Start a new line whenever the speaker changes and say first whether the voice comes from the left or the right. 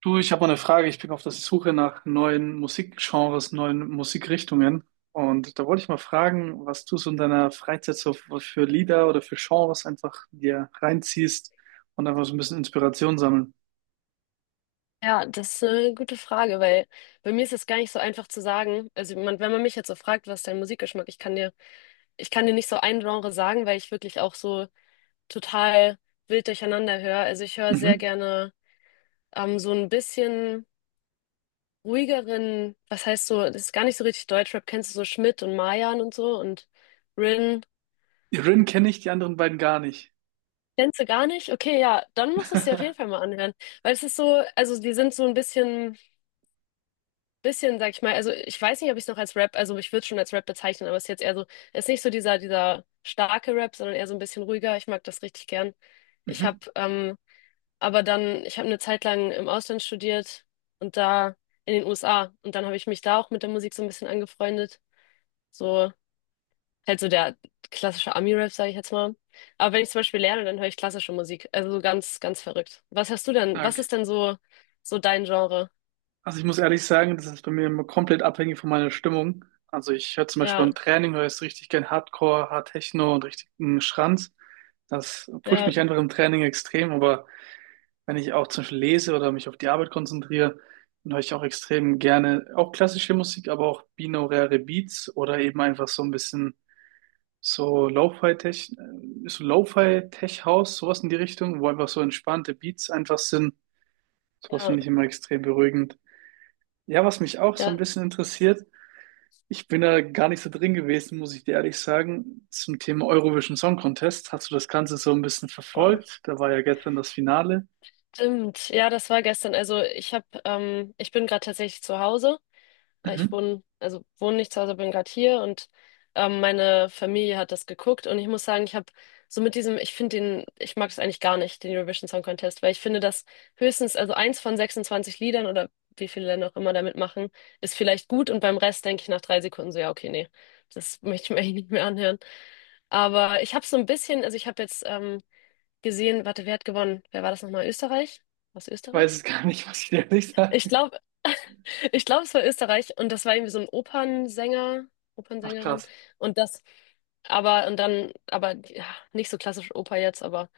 right: Du, ich habe mal eine Frage. Ich bin auf der Suche nach neuen Musikgenres, neuen Musikrichtungen. Und da wollte ich mal fragen, was du so in deiner Freizeit so für Lieder oder für Genres einfach dir reinziehst und einfach so ein bisschen Inspiration sammeln.
left: Ja, das ist eine gute Frage, weil bei mir ist es gar nicht so einfach zu sagen. Also wenn man mich jetzt so fragt, was ist dein Musikgeschmack, ich kann dir nicht so ein Genre sagen, weil ich wirklich auch so total wild durcheinander höre. Also ich höre sehr
right: Mhm.
left: gerne so ein bisschen ruhigeren, was heißt so, das ist gar nicht so richtig Deutschrap. Kennst du so Schmidt und Mayan und so und Rin?
right: Die Rin kenne ich, die anderen beiden gar nicht.
left: Kennst du gar nicht? Okay, ja, dann musst du es dir auf jeden Fall mal anhören, weil es ist so, also die sind so ein bisschen, sag ich mal, also ich weiß nicht, ob ich es noch als Rap, also ich würde es schon als Rap bezeichnen, aber es ist jetzt eher so, es ist nicht so dieser starke Rap, sondern eher so ein bisschen ruhiger. Ich mag das richtig gern. Ich
right: Mhm.
left: habe, ähm, aber dann, ich habe eine Zeit lang im Ausland studiert und da in den USA, und dann habe ich mich da auch mit der Musik so ein bisschen angefreundet. So, halt so der klassische Ami-Rap, sage ich jetzt mal. Aber wenn ich zum Beispiel lerne, dann höre ich klassische Musik. Also so ganz, ganz verrückt. Was hast du denn? Was
right: Stark.
left: ist denn so, dein Genre?
right: Also ich muss ehrlich sagen, das ist bei mir immer komplett abhängig von meiner Stimmung. Also ich höre zum Beispiel
left: Ja,
right: beim Training, höre ich richtig gern Hardcore, Hard Techno und richtigen Schranz. Das pusht
left: ja,
right: mich einfach im Training extrem, aber wenn ich auch zum Beispiel lese oder mich auf die Arbeit konzentriere, dann höre ich auch extrem gerne auch klassische Musik, aber auch binaurale Beats oder eben einfach so ein bisschen so Lo-Fi-Tech-House, sowas in die Richtung, wo einfach so entspannte Beats einfach sind. Sowas
left: ja,
right: finde ich immer extrem beruhigend. Ja, was mich auch so
left: ja.
right: ein bisschen interessiert, ich bin da gar nicht so drin gewesen, muss ich dir ehrlich sagen, zum Thema Eurovision Song Contest. Hast du das Ganze so ein bisschen
left: Boah.
right: verfolgt? Da war ja gestern das Finale.
left: Stimmt, ja, das war gestern. Also ich bin gerade tatsächlich zu Hause. Äh, Ich
right: Mhm.
left: wohne, also wohne nicht zu Hause, bin gerade hier, und meine Familie hat das geguckt, und ich muss sagen, ich habe so mit diesem, ich finde den, ich mag es eigentlich gar nicht, den Eurovision Song Contest, weil ich finde, dass höchstens, also eins von 26 Liedern, oder wie viele Länder auch immer da mitmachen, ist vielleicht gut und beim Rest denke ich nach 3 Sekunden so, ja, okay, nee, das möchte ich mir eigentlich nicht mehr anhören. Aber ich habe so ein bisschen, also ich habe jetzt gesehen, warte, wer hat gewonnen? Wer war das nochmal? Österreich? Aus
right: Ich weiß
left: Österreich?
right: es gar nicht, muss ich dir ehrlich
left: Ich
right: sagen.
left: glaube, ich glaube, es war Österreich, und das war irgendwie so ein Opernsänger,
right: Ach
left: Opernsängerin,
right: krass.
left: und das, aber und dann, aber ja, nicht so klassisch Oper jetzt, aber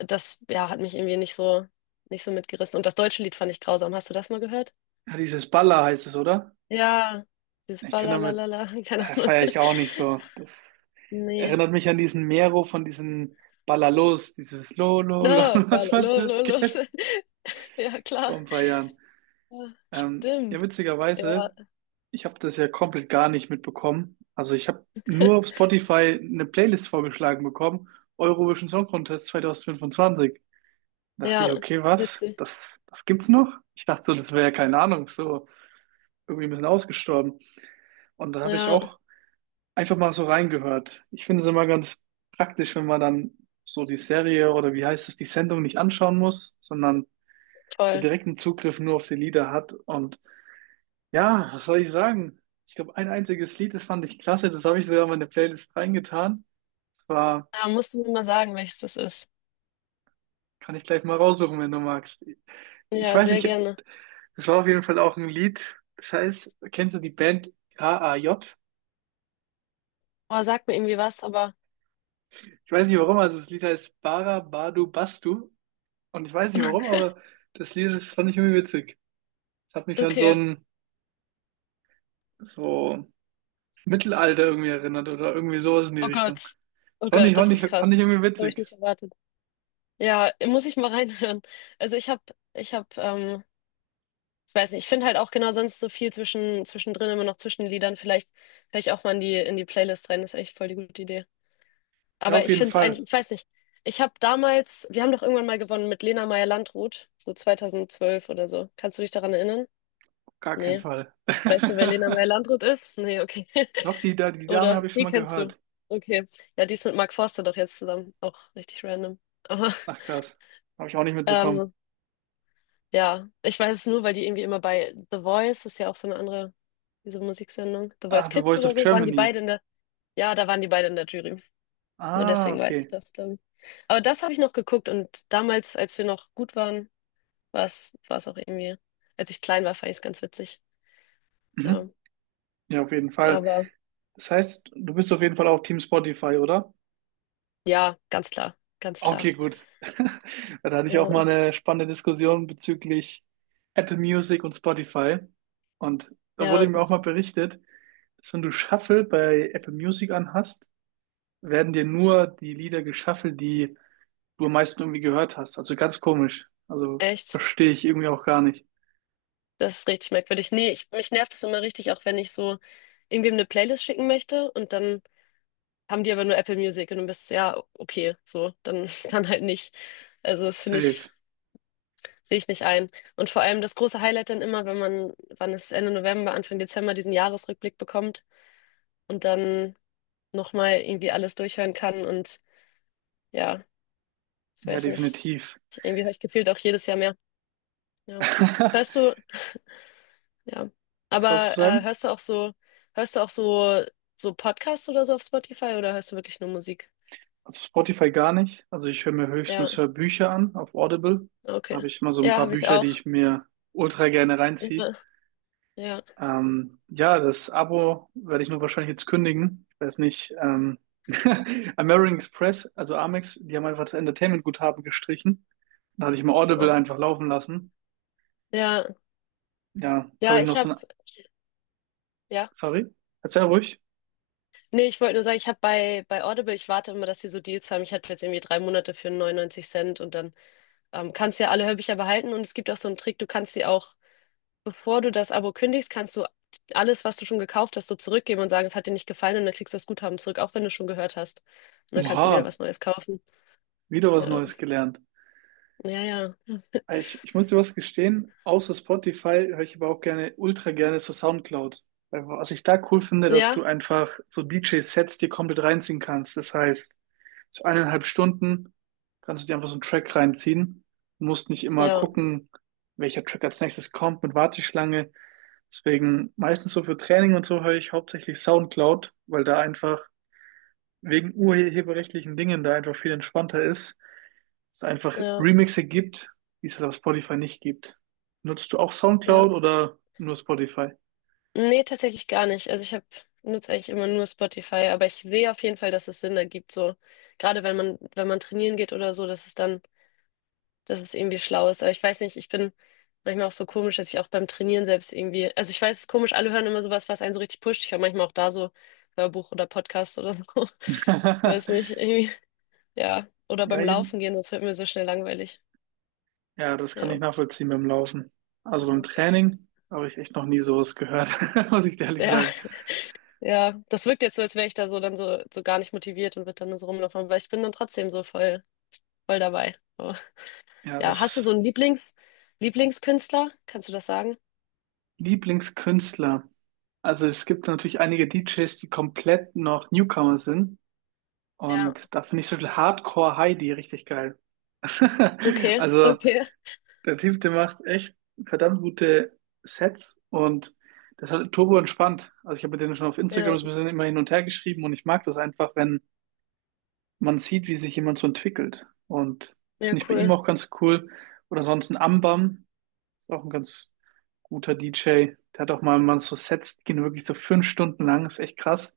left: das ja hat mich irgendwie nicht so mitgerissen, und das deutsche Lied fand ich grausam. Hast du das mal gehört?
right: Ja, dieses Balla heißt es, oder?
left: Ja, dieses
right: Ich kann damit,
left: Balalala, keine Ahnung.
right: feiere ich auch nicht so. Das
left: Nee.
right: erinnert mich an diesen Mero von diesen Ballalos, dieses Lo, Lo, Lo,
left: No,
right: was das
left: balalos.
right: geht
left: Ja,
right: vor
left: klar.
right: ein paar Jahren.
left: Ja,
right: Ja,
left: stimmt. Ja,
right: witzigerweise, ich habe das ja komplett gar nicht mitbekommen. Also ich habe nur auf Spotify eine Playlist vorgeschlagen bekommen, Eurovision Song Contest 2025. Dachte ich,
left: ja,
right: okay, was?
left: witzig.
right: Das gibt's noch? Ich dachte so, das wäre, keine Ahnung, so irgendwie ein bisschen ausgestorben. Und dann habe ich
left: Ja,
right: auch einfach mal so reingehört. Ich finde es immer ganz praktisch, wenn man dann so die Serie oder wie heißt es, die Sendung nicht anschauen muss, sondern so
left: toll.
right: direkten Zugriff nur auf die Lieder hat. Und ja, was soll ich sagen? Ich glaube, ein einziges Lied, das fand ich klasse, das habe ich sogar in meine Playlist reingetan. War,
left: Ja, musst du mir mal sagen, welches das ist.
right: kann ich gleich mal raussuchen, wenn du magst. Ich
left: Ja,
right: weiß
left: sehr
right: nicht,
left: gerne.
right: das war auf jeden Fall auch ein Lied. Das heißt, kennst du die Band KAJ?
left: Oh, sag mir irgendwie was, aber
right: Ich weiß nicht warum, also das Lied heißt Bara Badu Bastu. Und ich weiß nicht warum, aber das Lied, das fand ich irgendwie witzig. Es hat mich an so
left: okay.
right: ein so Mittelalter irgendwie erinnert oder irgendwie sowas in die
left: Oh
right: Richtung.
left: Gott.
right: Das
left: Oh
right: fand ich,
left: Gott, das
right: fand ich,
left: ist
right: fand ich
left: krass.
right: irgendwie
left: Das habe ich
right: witzig.
left: nicht erwartet. Ja, muss ich mal reinhören. Also ich habe, ähm, ich weiß nicht, ich finde halt auch genau sonst so viel zwischen, zwischendrin immer noch zwischen den Liedern. Vielleicht höre ich auch mal in die Playlist rein. Das ist echt voll die gute Idee.
right: Ja,
left: Aber
right: auf
left: ich
right: jeden
left: finde es
right: Fall.
left: eigentlich, ich weiß nicht. Ich habe damals, wir haben doch irgendwann mal gewonnen mit Lena Meyer-Landrut, so 2012 oder so. Kannst du dich daran erinnern?
right: Auf gar keinen
left: Nee.
right: Fall.
left: Weißt du, wer Lena Meyer-Landrut ist? Nee, okay.
right: Doch, die Dame habe
left: Oder,
right: ich schon
left: die
right: mal
left: kennst du.
right: gehört.
left: Okay. Ja, die ist mit Mark Forster doch jetzt zusammen. Auch richtig random. Aber,
right: Ach krass. Habe ich auch nicht mitbekommen.
left: ähm, ja, ich weiß es nur, weil die irgendwie immer bei The Voice, ist ja auch so eine andere, diese Musiksendung, The
right: Ah,
left: Voice
right: The
left: Kids
right: Voice
left: oder
right: of
left: so, waren die
right: Germany.
left: beide in der, ja, da waren die beide in der Jury. Nur
right: Ah,
left: deswegen weiß ich
right: okay.
left: das dann. Aber das habe ich noch geguckt, und damals, als wir noch gut waren, war es auch irgendwie, als ich klein war, fand ich es ganz witzig. Ja,
right: Mhm. Ja, auf jeden Fall.
left: aber
right: Das heißt, du bist auf jeden Fall auch Team Spotify, oder?
left: ja, ganz klar, ganz klar.
right: Okay, gut. Da hatte ich auch
left: Ja.
right: mal eine spannende Diskussion bezüglich Apple Music und Spotify. Und da wurde
left: Ja,
right: mir auch mal berichtet, dass wenn du Shuffle bei Apple Music anhast, werden dir nur die Lieder geshuffelt, die du am meisten irgendwie gehört hast. Also ganz komisch. Also
left: echt.
right: verstehe ich irgendwie auch gar nicht.
left: Das ist richtig merkwürdig. Nee, mich nervt das immer richtig, auch wenn ich so irgendwem eine Playlist schicken möchte, und dann haben die aber nur Apple Music, und du bist, ja, okay, so, dann, dann halt nicht. Also das finde
right: Safe.
left: ich, sehe ich nicht ein. Und vor allem das große Highlight dann immer, wenn man, wann es Ende November, Anfang Dezember diesen Jahresrückblick bekommt und dann nochmal irgendwie alles durchhören kann, und ja, ich
right: Ja,
left: weiß nicht.
right: definitiv.
left: Irgendwie habe ich gefühlt auch jedes Jahr mehr. Ja.
right: Was
left: Hörst du, Ja.
right: wolltest du
left: Aber
right: sagen?
left: hörst du auch so, so Podcasts oder so auf Spotify, oder hörst du wirklich nur Musik?
right: Also Spotify gar nicht. Also ich höre mir
left: Ja,
right: höchstens Hörbücher an auf Audible. Da habe
left: okay.
right: ich immer so ein
left: Ja,
right: paar
left: habe ich
right: Bücher, die
left: auch.
right: ich mir ultra gerne reinziehe.
left: Ja, ja.
right: Ja, das Abo werde ich nur wahrscheinlich jetzt kündigen. Ich weiß nicht. American Express, also Amex, die haben einfach das Entertainment-Guthaben gestrichen. Da hatte ich mal Audible
left: Oh.
right: einfach laufen lassen.
left: Ja,
right: Ja, jetzt habe
left: ja,
right: ich noch
left: ich
right: so
left: habe,
right: ein...
left: ja.
right: Sorry, erzähl ruhig.
left: Nee, ich wollte nur sagen, ich habe bei Audible, ich warte immer, dass sie so Deals haben. Ich hatte jetzt irgendwie 3 Monate für 99 Cent, und dann kannst du ja alle Hörbücher behalten, und es gibt auch so einen Trick, du kannst sie auch bevor du das Abo kündigst, kannst du alles, was du schon gekauft hast, so zurückgeben und sagen, es hat dir nicht gefallen, und dann kriegst du das Guthaben zurück, auch wenn du schon gehört hast. Und dann kannst du wieder
right: Oha,
left: was Neues kaufen.
right: wieder was
left: Ja,
right: Neues gelernt.
left: ja, ja.
right: Ich muss dir was gestehen, außer Spotify höre ich aber auch gerne, ultra gerne so Soundcloud. Weil was ich da cool finde, dass du
left: Ja,
right: einfach so DJ-Sets dir komplett reinziehen kannst. Das heißt, so 1,5 Stunden kannst du dir einfach so einen Track reinziehen. Du musst nicht immer
left: ja,
right: gucken, welcher Track als nächstes kommt mit Warteschlange. Deswegen meistens so für Training und so höre ich hauptsächlich Soundcloud, weil da einfach wegen urheberrechtlichen Dingen da einfach viel entspannter ist, es einfach
left: ja,
right: Remixe gibt, die es halt auf Spotify nicht gibt. Nutzt du auch
left: ja.
right: SoundCloud oder nur Spotify?
left: Nee, tatsächlich gar nicht. Also ich habe nutze eigentlich immer nur Spotify, aber ich sehe auf jeden Fall, dass es Sinn ergibt, so gerade wenn man trainieren geht oder so, dass es irgendwie schlau ist. Aber ich weiß nicht, ich bin manchmal auch so komisch, dass ich auch beim Trainieren selbst irgendwie, also ich weiß, es ist komisch, alle hören immer sowas, was einen so richtig pusht. Ich höre manchmal auch da so Hörbuch oder Podcast oder so. Ich weiß nicht, irgendwie, ja. Oder
right: Ja,
left: beim
right: eben.
left: Laufen gehen, das wird mir so schnell langweilig.
right: Ja, das kann ich
left: Ja.
right: nachvollziehen beim Laufen. Also beim
left: Ja,
right: Training habe ich echt noch nie sowas gehört, muss ich dir ehrlich
left: ja,
right: sagen.
left: ja. Das wirkt jetzt so, als wäre ich da so dann so gar nicht motiviert und würde dann nur so rumlaufen, aber ich bin dann trotzdem so voll, voll dabei. Aber,
right: Ja,
left: ja, hast du
right: das
left: so einen Lieblingskünstler? Kannst du das sagen?
right: Lieblingskünstler. Also es gibt natürlich einige DJs, die komplett noch Newcomer sind.
left: Ja.
right: Und da finde ich so viel Hardcore Heidi richtig geil.
left: Okay,
right: Also
left: okay.
right: der Typ, der macht echt verdammt gute Sets und das ist halt turbo entspannt. Also ich habe mit denen schon auf Instagram
left: Ja,
right: so ein bisschen immer hin und her geschrieben und ich mag das einfach, wenn man sieht, wie sich jemand so entwickelt. Und das
left: ja,
right: finde ich bei ihm
left: cool.
right: auch ganz cool. Oder ansonsten Ambam ist auch ein ganz guter DJ. Der hat auch mal, man so Sets, die gehen wirklich so 5 Stunden lang, ist echt krass.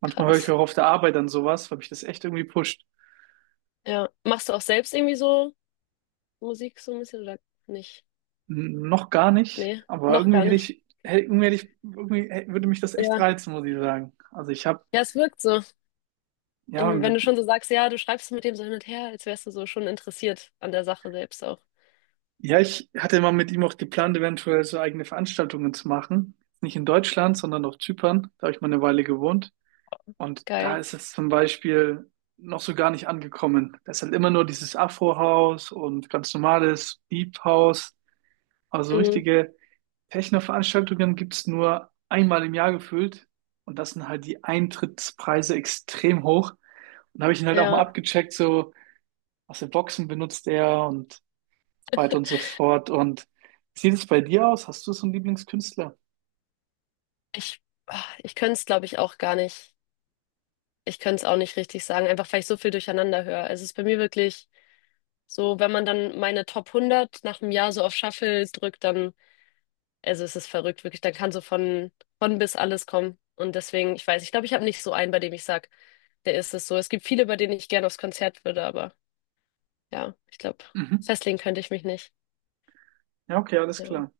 right: Manchmal höre ich
left: Krass.
right: auch auf der Arbeit dann sowas, weil mich das echt irgendwie pusht.
left: Ja. Machst du auch selbst irgendwie so Musik so ein bisschen oder nicht?
right: Noch gar nicht,
left: Nee,
right: aber
left: noch
right: irgendwie
left: gar
right: hätte
left: nicht.
right: ich,
left: Okay.
right: hätte, irgendwie hätte ich, würde mich das echt
left: Ja.
right: reizen, muss ich sagen. Also ich habe,
left: Ja, es wirkt so.
right: ja,
left: Irgendwie, wenn
right: mit-
left: du schon so sagst, ja, du schreibst mit dem so hin und her, als wärst du so schon interessiert an der Sache selbst auch.
right: ja, ich hatte mal mit ihm auch geplant, eventuell so eigene Veranstaltungen zu machen. Nicht in Deutschland, sondern auf Zypern. Da habe ich mal eine Weile gewohnt. Und da
left: Geil.
right: ist es zum Beispiel noch so gar nicht angekommen. Da ist halt immer nur dieses Afro-House und ganz normales Deep House, also
left: Mhm.
right: richtige Techno-Veranstaltungen gibt es nur einmal im Jahr gefühlt. Und das sind halt die Eintrittspreise extrem hoch. Und habe ich ihn halt auch mal
left: Ja,
right: abgecheckt, so, was für Boxen benutzt er und so weiter und so fort. Und wie sieht es bei dir aus? Hast du so einen Lieblingskünstler?
left: ich, ich könnte es, glaube ich, auch gar nicht. Ich könnte es auch nicht richtig sagen, einfach weil ich so viel durcheinander höre. Also es ist bei mir wirklich so, wenn man dann meine Top 100 nach einem Jahr so auf Shuffle drückt, dann. Also es ist verrückt, wirklich. Da kann so von bis alles kommen. Und deswegen, ich weiß, ich glaube, ich habe nicht so einen, bei dem ich sage, der ist es so. Es gibt viele, bei denen ich gerne aufs Konzert würde, aber ja, ich glaube,
right: Mhm.
left: festlegen könnte ich mich nicht.
right: Ja, okay, alles klar.
left: Ja.